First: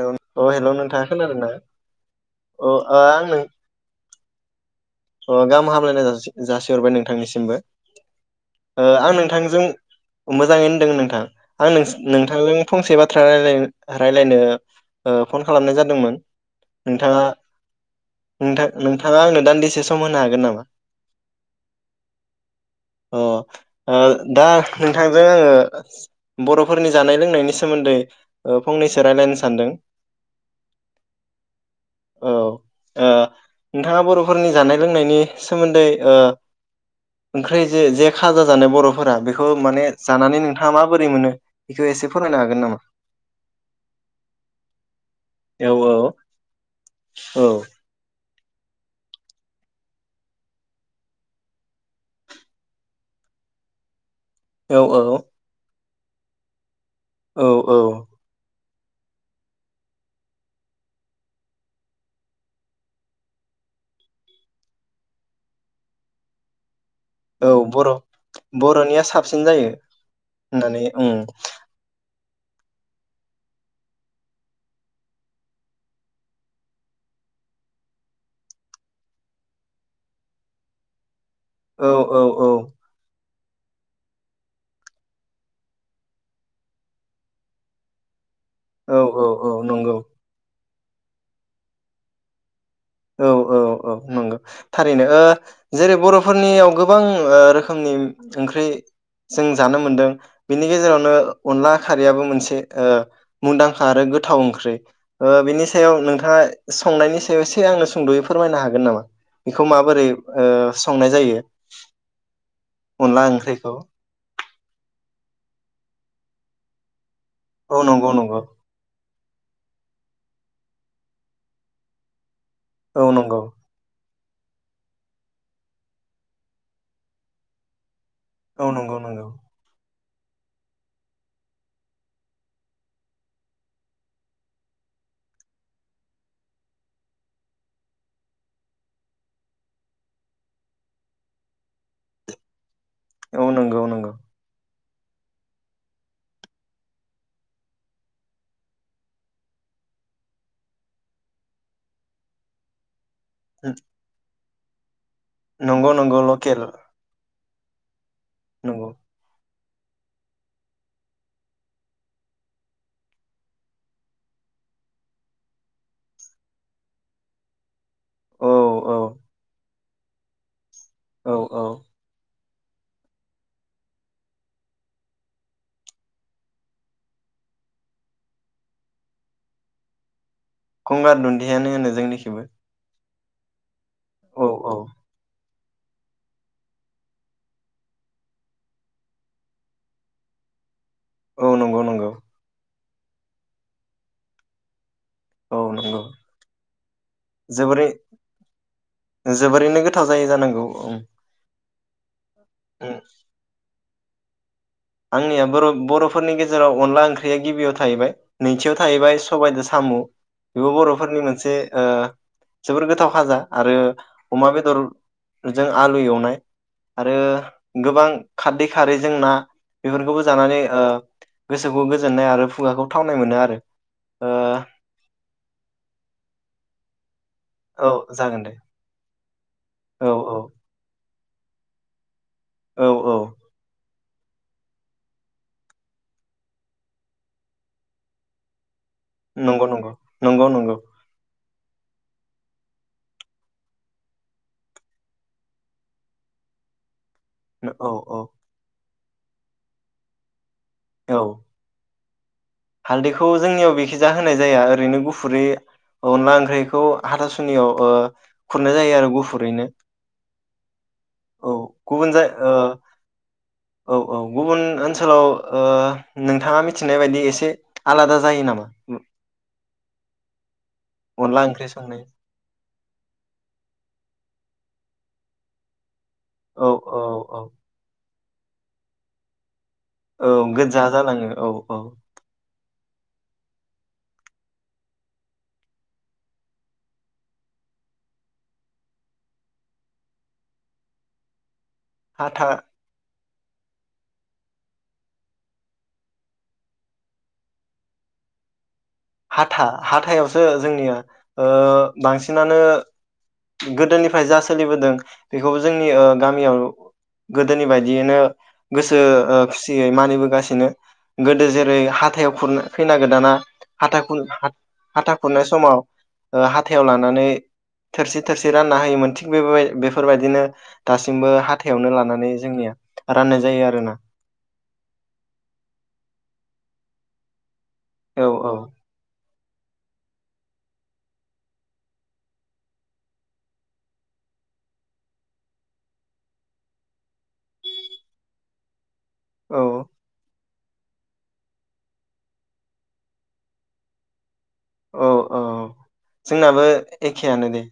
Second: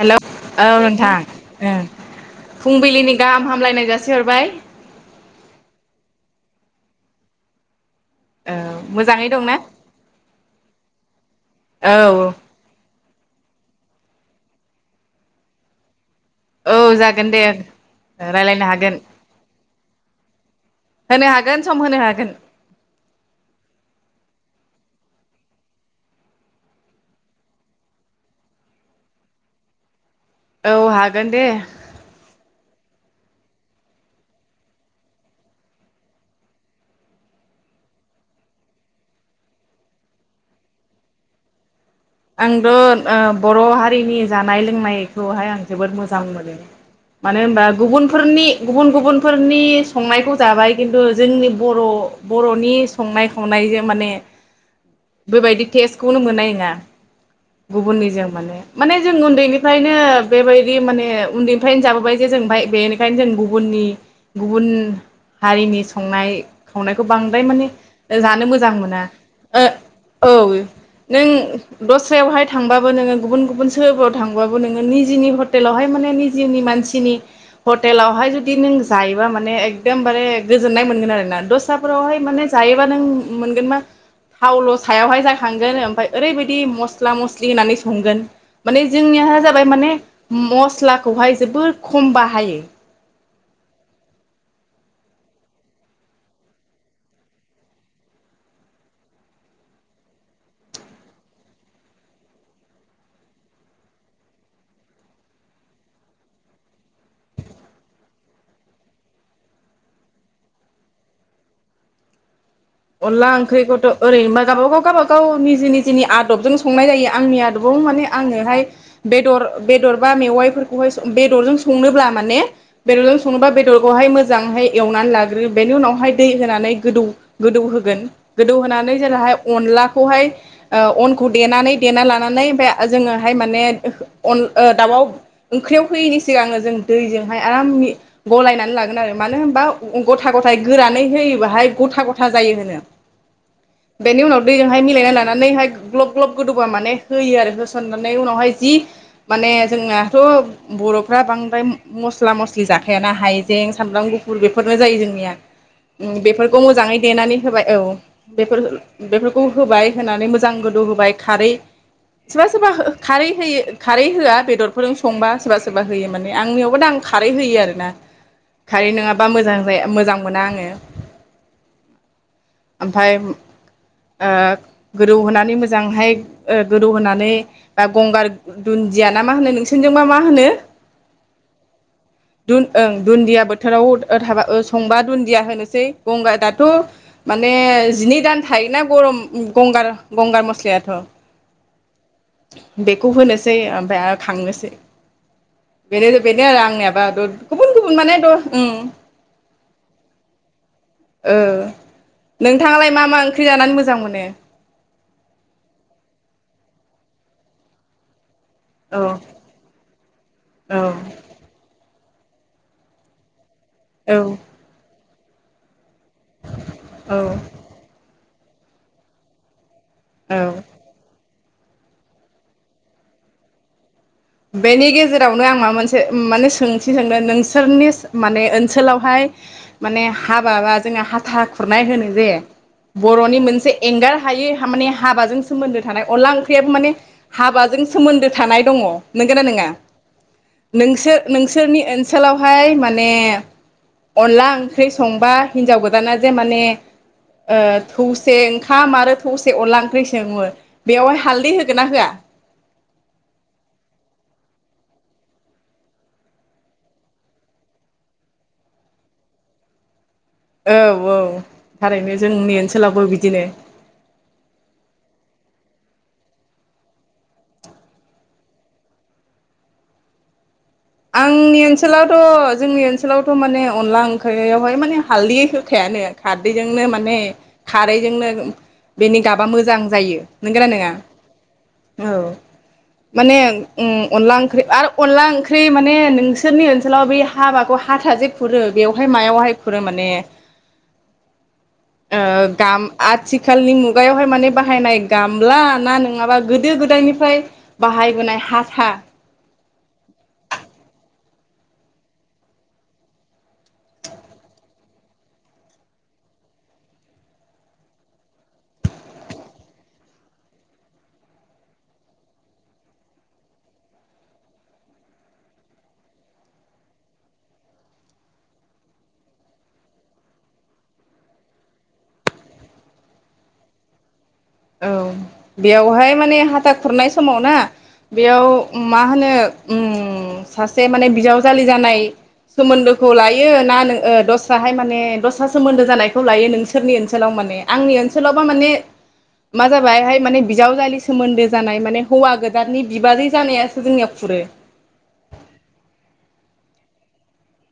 Hello अ औ hello नोंथाङा नोंथां खोनादों ना अ ओ ओ फुंबिलिनि आं नों गाहाम हामलायनाय जासिहरबाय। अ गाहाम हामलायनाय जा-जासिहरबाय नोंथांनिसिमबो। औ ओ आं मोजाङै दंना नोंथांजों मोजाङै होनदों नोंथां आं औ नोंथांजों फंसे बा ब रायलायनो ओ फन खालामनाय जादोंमोन औ नोंथाङा जागोन दे नोंथ रायलायनो हागोन नोंथाङा आंनो दान्दिसे सम होनो हागोन नामा होनो हागोन सम होनो हागोन अ ओ दा नोंथांजों आङो बर'फोरनि जानाय लोंनायनि सोमोन्दै ओ फंनैसो रायलायनो सानदों औ हागोन दे औ ओ नोंथाङा बर'फोरनि जानाय लोंनायनि सोमोन्दै ओ ओंख्रि जे जे खाजा जानाय बर'फोरा बेखौ माने जानानै नोंथाङा माबोरै मोनो बेखौ एसे फोरमायनो हागोन आंथ' नामा? ओ बर' हारिनि जानाय लोंनायखौहाय आं औ जोबोद मोजां मोनो मानो औ होनबा गुबुनफोरनि गुबुन गुबुनफोरनि संनायखौ जाबाय खिन्थु जोंनि बर' बर'नि संनाय खावनायजों माने औ औ बेबायदि टेस खौनो मोननाय नङा औ औ गुबुननिजों माने माने जों उन्दैनिफ्रायनो बेबायदि माने उन्दैनिफ्रायनो जाबोबाय जे जों बेनिखायनो जों गुबुननि गुबुन हारिनि संनाय संनायखौ बांद्राय औ माने बर' जानो मोजां मोना बर'निया साबसिन ओ जायो औ होननानै उम नों दस्रायावहाय थांबाबो नोङो गुबुन गुबुन सोहोरफोराव थांबाबो नोङो निजिनि हटेलावहाय माने निजिनि मानसिनि हटेलावहाय जुदि नों जायोबा माने एकदमबारे गोजोननाय मोनगोन आरोना औ दस्राफोरावहाय औ माने औ जायोबा नों मोनगोन मा थावल' सायावहाय जाखांगोन ओमफाय ओरैबायदि बिदि मस्ला मस्लि होनानै संगोन माने औ औ जोंनिया औ जाबाय माने नंगौ मस्ट मस्लाखौहाय जोबोर खम बाहायो औ औ औ नंगौ थारैनो ओ जेरै बर'फोरनियाव गोबां ओ रोखोमनि ओंख्रि जों जानो मोनदों बेनि गेजेरावनो अनला खारैयाबो मोनसे ओ मुंदांखा आरो गोथाव ओंख्रि ओ बेनि सायाव नोंथाङा संनायनि सायाव ए से आंनो सुंद'यै फोरमायनो हागोन नामा बेखौ माबोरै ओ संनाय जायो अनला ओंख्रिखौथ' ओरैनोबा गावबा गाव गावबा गाव निजि निजिनि आदबजों संनाय जायो आंनि आदबाव औ माने नंगौ नंगौ आंङोहाय बेदर बेदर बा मेवाइफोरखौहाय बेदरजों संनोब्ला माने औ बेदरजों नंगौ संनोबा बेदरखौहाय मो जांहाय एवनानै लाग्रो बेनि उनावहाय दै होनानै गोदौ गोदौ होगोन औ गोदौहोनानै नंगौ नंगौ जेलाहाय अनला खौहाय ओ अनखौ देनानै देना लानानै ओमफ्राय जोङोहाय माने अन दाउआव ओंख्रियाव होयैनि सिगांनो जों दैजोंहाय आराम गलायनानै लागोन आरो मानो होनबा गथा गथाय गोरानै होयोबाहाय गथा गथा गथा जायो होनो ओ नंगौ नंगौ हाय मिलायना लानानैहाय ग्लब ग्लब गोदौबा माने होयो आरो होसननानै उनावहाय जि माने जोंनाथ' बर'फ्रा बांद्राय मस्ला मस्लि जाखायाना हाइजें सामब्राम गु फुर बेफोरनो जायो जों निया नंगौ नंगौ उम बेफोरखौ लकेल मोजाङै नानै होबाय औ बेफोर नंगौ बेफोरखौ होबाय होनानै मोजां गोदौ होबाय खारै सोरबा सोरबा खारै होयो खारै होआ बेदरफोरजों संबा सोरबा सोरबा होयो माने आंनियावबा दा आं खारै होयो आरो ना। औ खारि औ नङाबा मोजां माने मोजां मोना आङो औ औ ओमफाय ओ गोदौ होनानै मोजांहाय ओ गोदौ होनानै बा गंगार दुन्दिया ना मा होनो नोंसोरजोंबा मा होनो। गंगार दुन्दियानो होनो जोंनिखेबो। दुन ओं दुन्दिया बोथोराव ओ थाब ओ संबा दुन्दिया होनो। जै गंगा दाथ' माने जिनै दान थायोना गरम गंगार गंगार मस्लायाथ' औ नंगौ नंगौ बेखौ होनोसै ओमफ्राय खांनोसै। औ नंगौ बेनो बेनो आरो आंनियाबा गुबुन जोबोरै गुबुन माने द उम जोबोरैनो गोथाव जायो जानांगौं। ओ नोंथाङालाय मा मा ओंख्रै जानानै मोजां मोजां मोनो? आंनिया बर' बर'फोरनि गेजेराव अनला ओंख्रिया गिबियाव थाहैबाय। नैथियाव औ थाहैबाय सबायदो साम' बेबो औ बर'फोरनि मोनसे ओ जोबोर गोथाव खाजा। आरो अमा औ बेदर रोजा आलु एवनाय आरो औ गोबां खारदै खारै जों ना बेफोरखौबो औ जानानै ओ गोसोखौ गोजोननाय आरो खुगाखौ थावनाय मोनो आरो। ओ बेनि गेजेरावनो आं माबा मोनसे माने सोंथि सोंदों नोंस औ फोरनिस जागोन माने दे ओनसोलावहा द माने औ औ हाबा बा जोंहा हा था खुरनाय होनो जे औ औ बर'नि मोनसे एंगार हायै माने हाबाजों सोमोन्दो थानाय अनला ओंख्रियाबो माने हाबाजों सोमोन्दो थानाय दङ नोंगोना नंगौ नोङा नंगौ नंगौ नंगौ नोंसोर नोंस सोरनि ओनसोलावहाय माने अनला ओंख्रि संबा हिनजाव गोदाना जे माने ओ औ औ थौसे ओंखाम आरो थोसे अनला ओंख्रि सेङोमोन औ बेवहाय हालदै होगोन ना होआ हालदैखौ जोंनियाव बेखिजा होनाय जाया ओरैनो गुफुरै अनला ओंख्रैखौ हाथासुनियाव ओ खुरनाय जायो आरो गुफुरैनो औ थारैनो गुबुन जाय जोंनि ओ ओनसोलावबो बिदिनो औ औ गुबुन ओनसोलाव ओ नोंथाङा मिथिनाय बायदि एसे आलादा जायो नामा अनला आंनि ओंख्रि संनाय ओनसोलावथ' जोंनि ओनसोलावथ' माने अनला ओंख्रै आव बहाय माने हालदि होखाया नो औ खारदैजोंनो औ माने औ खारैजोंनो बेनि गाबा मोजां मोजां जायो औ नोंगोना गोजा नोङा जालाङो औ औ माने अनला ओंख्रि आरो अनला ओंख्रि माने नोंसोरनि ओनसोलाव बे हाबाखौ हाथाजे खुरो बेवहाय मायावहाय खुरो माने ओ हाथा गाम आथि आथिखालनि मुगायावहाय माने बाहायनाय गामला ना नङाबा गोदो गोदायनिफ्राय बाहायबोनाय हाथा हाथा हाथायावसो जोंनिया ओ बांसिनानो गोदोनिफ्राय जा सोलिबोदों बेखौबो जोंनि ओ गामियाव गोदोनि बायदियैनो गोसो खुसियै ओ मानिबोगासिनो गोदो जेरै हाथायाव खुर खैना गोदाना हा खुर हाथा खुरनाय समाव हाथायाव लानानै थोरसि थोरसि रानना होयोमोन थिग बे बेफोरबायदिनो दासिमबो हाथायावनो लानानै जोंनिया राननाय जायो आरोना औ बेयावहाय माने हाथा खुरनाय समाव ना औ बेयाव औ मा होनो उम सासे माने बिजावजालि जानाय सोमोन्दोखौ लायो ना दस्राहाय माने दस्रा सोमोन्दो जानायखौ लायो नोंसोरनि ओनसोलाव माने आंनि ओनसोलावबा माने औ मा जाबाय हाय माने बिजावजालि सोमोन्दो जानाय माने हौवा गोदाननि बिबाजै जानायासो जोंनिया खुरो औ औ औ जोंनाबो एखेयानो दे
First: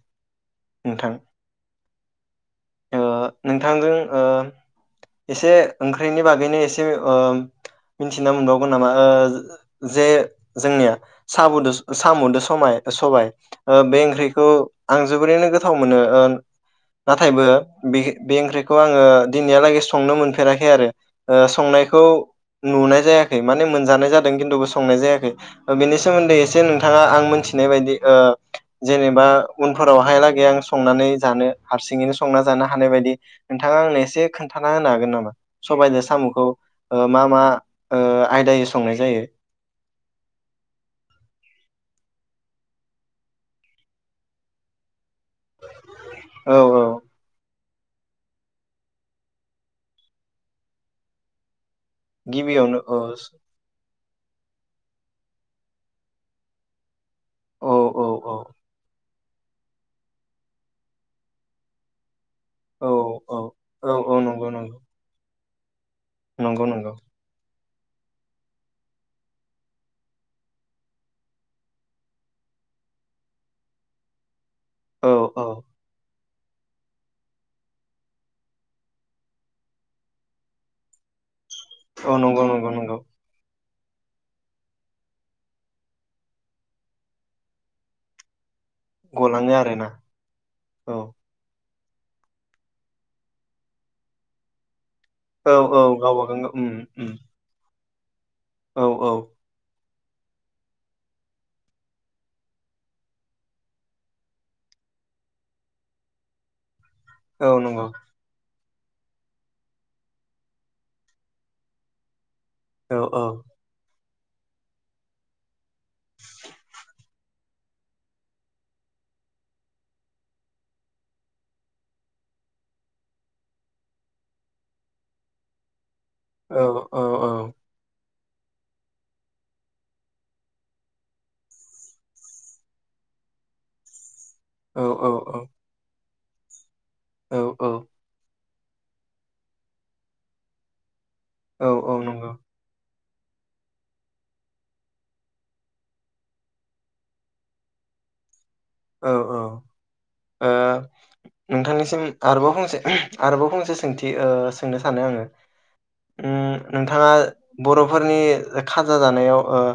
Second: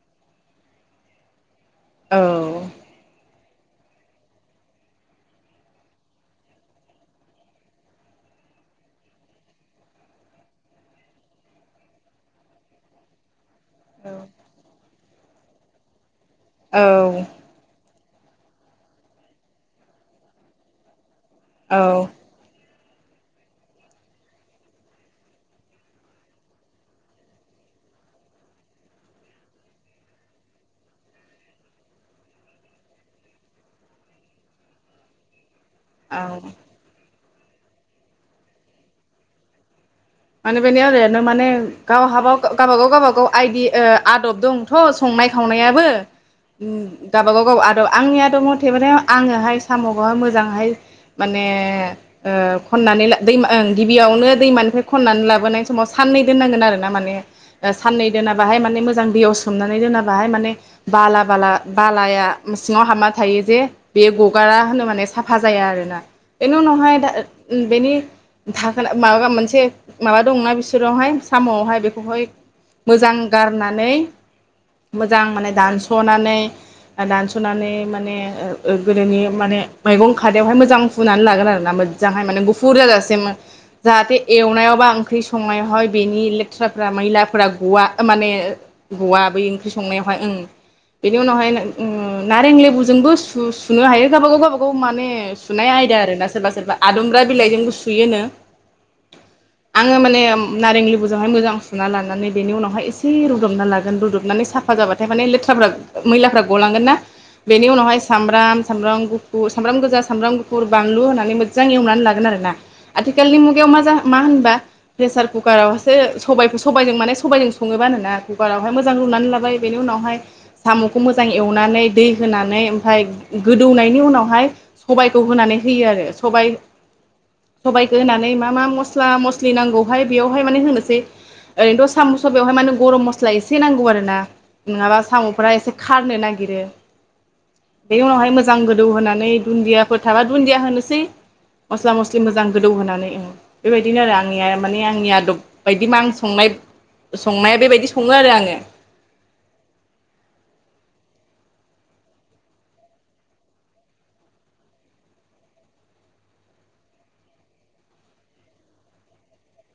नोंथां औ ओ नोंथांजों ओ एसे ओंख्रिनि बागैनो एसे ओ मिथिना मोनबावगोन नामा ओ जे जोंनिया साम' साम'दो समाय सबाय ओ बे ओंख्रिखौ आं जोबोरैनो गोथाव मोनो औ नाथायबो बे बे ओंख्रिखौ आङो दिनैहालागै संनो मोनफेराखै आरो ओ संनायखौ औ नुनाय जायाखै माने मोनजानाय जादों खिन्थुबो संनाय जायाखै बेनि सोमोन्दै एसे नोंथाङा आं मोनथिनाय बायदि जेनेबा उनफोरावहायलागै आं संनानै जानो हारसिं हारसिङैनो संना जानो हानाय बायदि नोंथाङा आंनो एसे खोन्थाना होनो हागोन नामा? सबायजों औ साम'खौ मा मा आयदायै संनाय जायो माने बेनो ओरैनो माने गावहाबा गावबागाव गावबागाव आइदि आदब दंथ' संनाय खावनायाबो औ उम औ गावबा गाव आद र' आंनिया द' मथेब आङोहाय साम'खौहाय मोजांहाय माने ओ गिबियावनो औ खननानै ला दैमा ओं गि बेयावनो दै मानिफाय खननानै लाबोनाय समाव साननै दोननांगोन आरो ना माने औ औ साननै औ दोना बाहाय माने मोजां दैयाव सोमनानै दोना बाहाय माने बाला बाला बालाया सिङाव औ हाबना औ थायो जे औ बे औ नंगौ गगारा नंगौ होनो माने साफ फाजाया आरोना एनि नंगौ उनाव नंगौ हाय दा बेनि धाखोना माबाया मोनसे माबा दंना बिसोरावहाय साम'आवहाय बेखौहाय मोजां गारनानै औ मोजां औ माने दानस'नानै दानस'नानै माने गोदोनि माने मैगं खादायावहाय मोजां फुनानै लागोन आरो। औ मोजांहाय माने नंगौ नंगौ गुफुर नंगौ जाजासेम। जाहाथे एवनायाव बा ओंख्रि संनायावहाय बेनि लेथ्राफ्रा मैलाफोरा गवा ओ माने। गवा बै गलाङो ओंख्रि आरोना संनायावहाय ओं औ बेनि उनावहाय ओ नारें लेबुजोंबो सुनो हायो गावबा गाव गावबा गाव। माने औ सुनाय औ आयदा आरो गावबा ना सोरबा गाव उम सोरबा उम आदुमब्रा बिलाइजों सु सुयोनो। औ औ आङो माने नारें लेबुजोंहाय मोजां सुना लानानै बेनि उनावहाय एसे रुदबना लागोन रुदबनानै साफा जाबाथाय माने लेथ्राफ्रा मैलाफ्रा गलांगोन ना। औ बेनि नंगौ उनावहाय सामब्राम सामब्राम गुफुर सामब्राम गोजा सामब्राम गुफुर बानलु होनानै मोजां एवनानै लागोन आरो ना। औ औ आथिखालनि मुगायाव मा जा मा होनबा प्रेसार कुकारावहासो सबायखौ सबायजों माने सबायजों सङोबानोना कुकारावहाय मोजां रुनानै लाबाय बेनि उनावहाय साम'खौ मोजां एवनानै दै होनानै ओमफफ्राय गोदौनायनि उनावहाय सबायखौ होनानै होयो आरो। सबाय, औ औ औ सबायखौ होनानै नै मा मा मस्ला‌ म मस्लि नांगौहाय बेवहाय माने होनोसै ओरैनोथ' साम' सबायआव हाय माने गरम मस्ला एसे नांगौ आरो ना नङाबा साम'फोरा एसे खारनो नागिरो। नागिरो औ औ। मोजां गोदौ होनानै दुन्दियाफोर थाबा दुन्दिया होनोसै। औ मस्ला औ मस्लि नंगौ मोजां गोदौ होनानै। बेबायदिनो आरो आं आंनिया माने आंनि आदब बायदि मा आं संनाय संनाया बेबायदि सङो आरो आङो। औ औ ओ नोंथांनिसिम आरोबाव फंसे आरोबाव फंसे सोंथि ओ सोंनो सानो आङो उम नोंथाङा बर'फोरनि खाजा जानायाव ओ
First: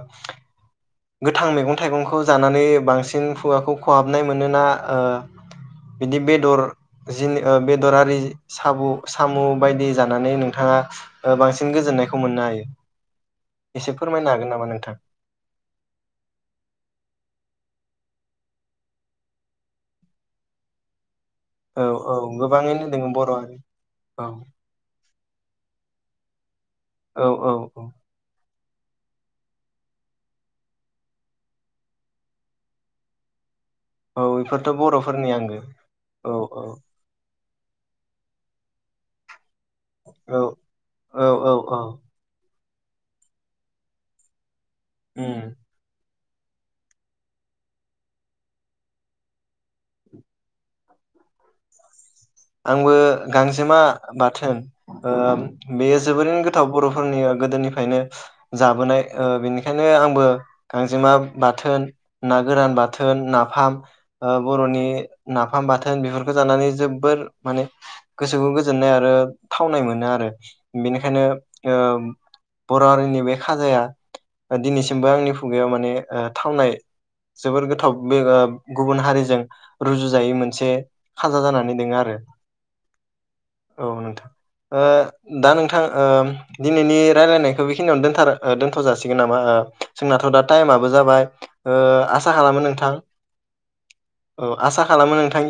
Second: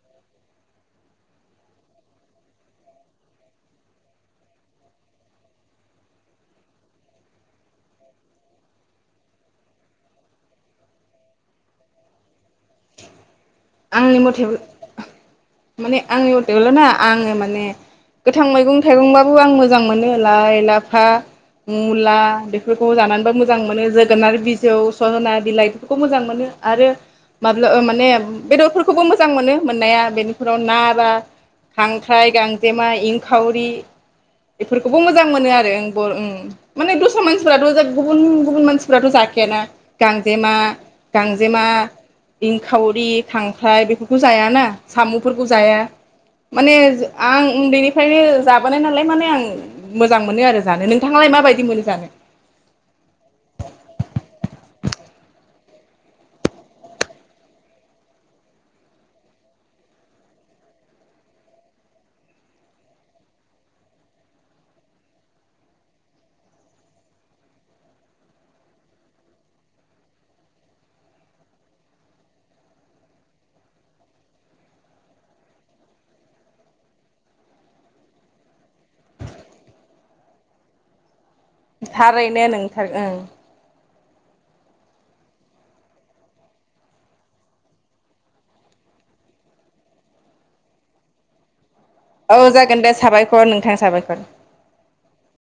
गोथां मैगं थाइगंखौ जानानै बांसिन खुगाखौ खहाबनाय मोनोना ओ बिदि बेदर जि बेदरारि साबु साम' बायदि जानानै नोंथाङा बांसिन गोजोननायखौ मोननो हायो? एसे आंनि फोरमायनो मथे हागोन नामा नोंथां? माने आंनि मथेबाल' ना आङो माने। गोथां मैगं थाइगंबाबो आं मोजां मोनो लाइ, लाफा, औ औ मुला गोबाङैनो बेफोरखौ दोङो बर' जानानैबो हारि मोजां मोनो औ जोगोनार बिजौ सजना बिलाइफोरखौ मोजां मोनो आरो औ औ माबला ओ औ माने बेदरफोरखौबो मोजां मोनो मोननाया बेनिफोराव ना बा खांख्राइ गांजेमा इंखावरि औ बेफोरथ' बेफोरखौबो मोजां बर'फोरनि मोनो आंगो आरो ओं बर ओं औ औ माने दस्रा मानसि मानसिफफोराथ' गुबुन गुबुन मानसिफोराथ' जाखायाना औ गांजेमा औ औ गांजेमा औ खावरि खांख्राइ बेफोरखौ जायाना उम साम'फोरखौ जाया माने आं उन्दैनिफ्रायनो जाबोनाय नालाय माने आं मोजां मोनो आरो जानो नोंथाङालाय माबायदि मोनो जानो आंबो गांजेमा बाथोन ओ बेयो जोबोरैनो गोथाव बर'फोरनि गोदोनिफायनो जाबोनाय ओ बेनिखायनो आंबो गांजेमा बाथोन ना गोरान बाथोन नाफाम ओ बर'नि नाफाम बाथोन बेफोरखो जानानै जोबोर माने गोसोखौ गोजोननाय आरो थावनाय मोनो आरो बेनिखायनो ओ बर' हारिनि बे खाजाया दिनैसिमबो आंनि खुगायाव माने ओ थावनाय जोबोर गोथाव बे गुबुन हारिजों रुजुजायै मोनसे खाजा जानानै दोङो आरो थारैनो नों थार ओं औ नोंथां ओ दा नोंथां ओ दिनैनि रायलायनायखौ बेखिनियावनो दोनथार दोन्थ' जाासिगोन नामा ओ जोंनाथ' दा टाइमाबो जाबाय ओ आसा औ खालामो जागोन नोंथां दे साबायखर नोंथां साबायखर औ आसा खालामो नोंथांनि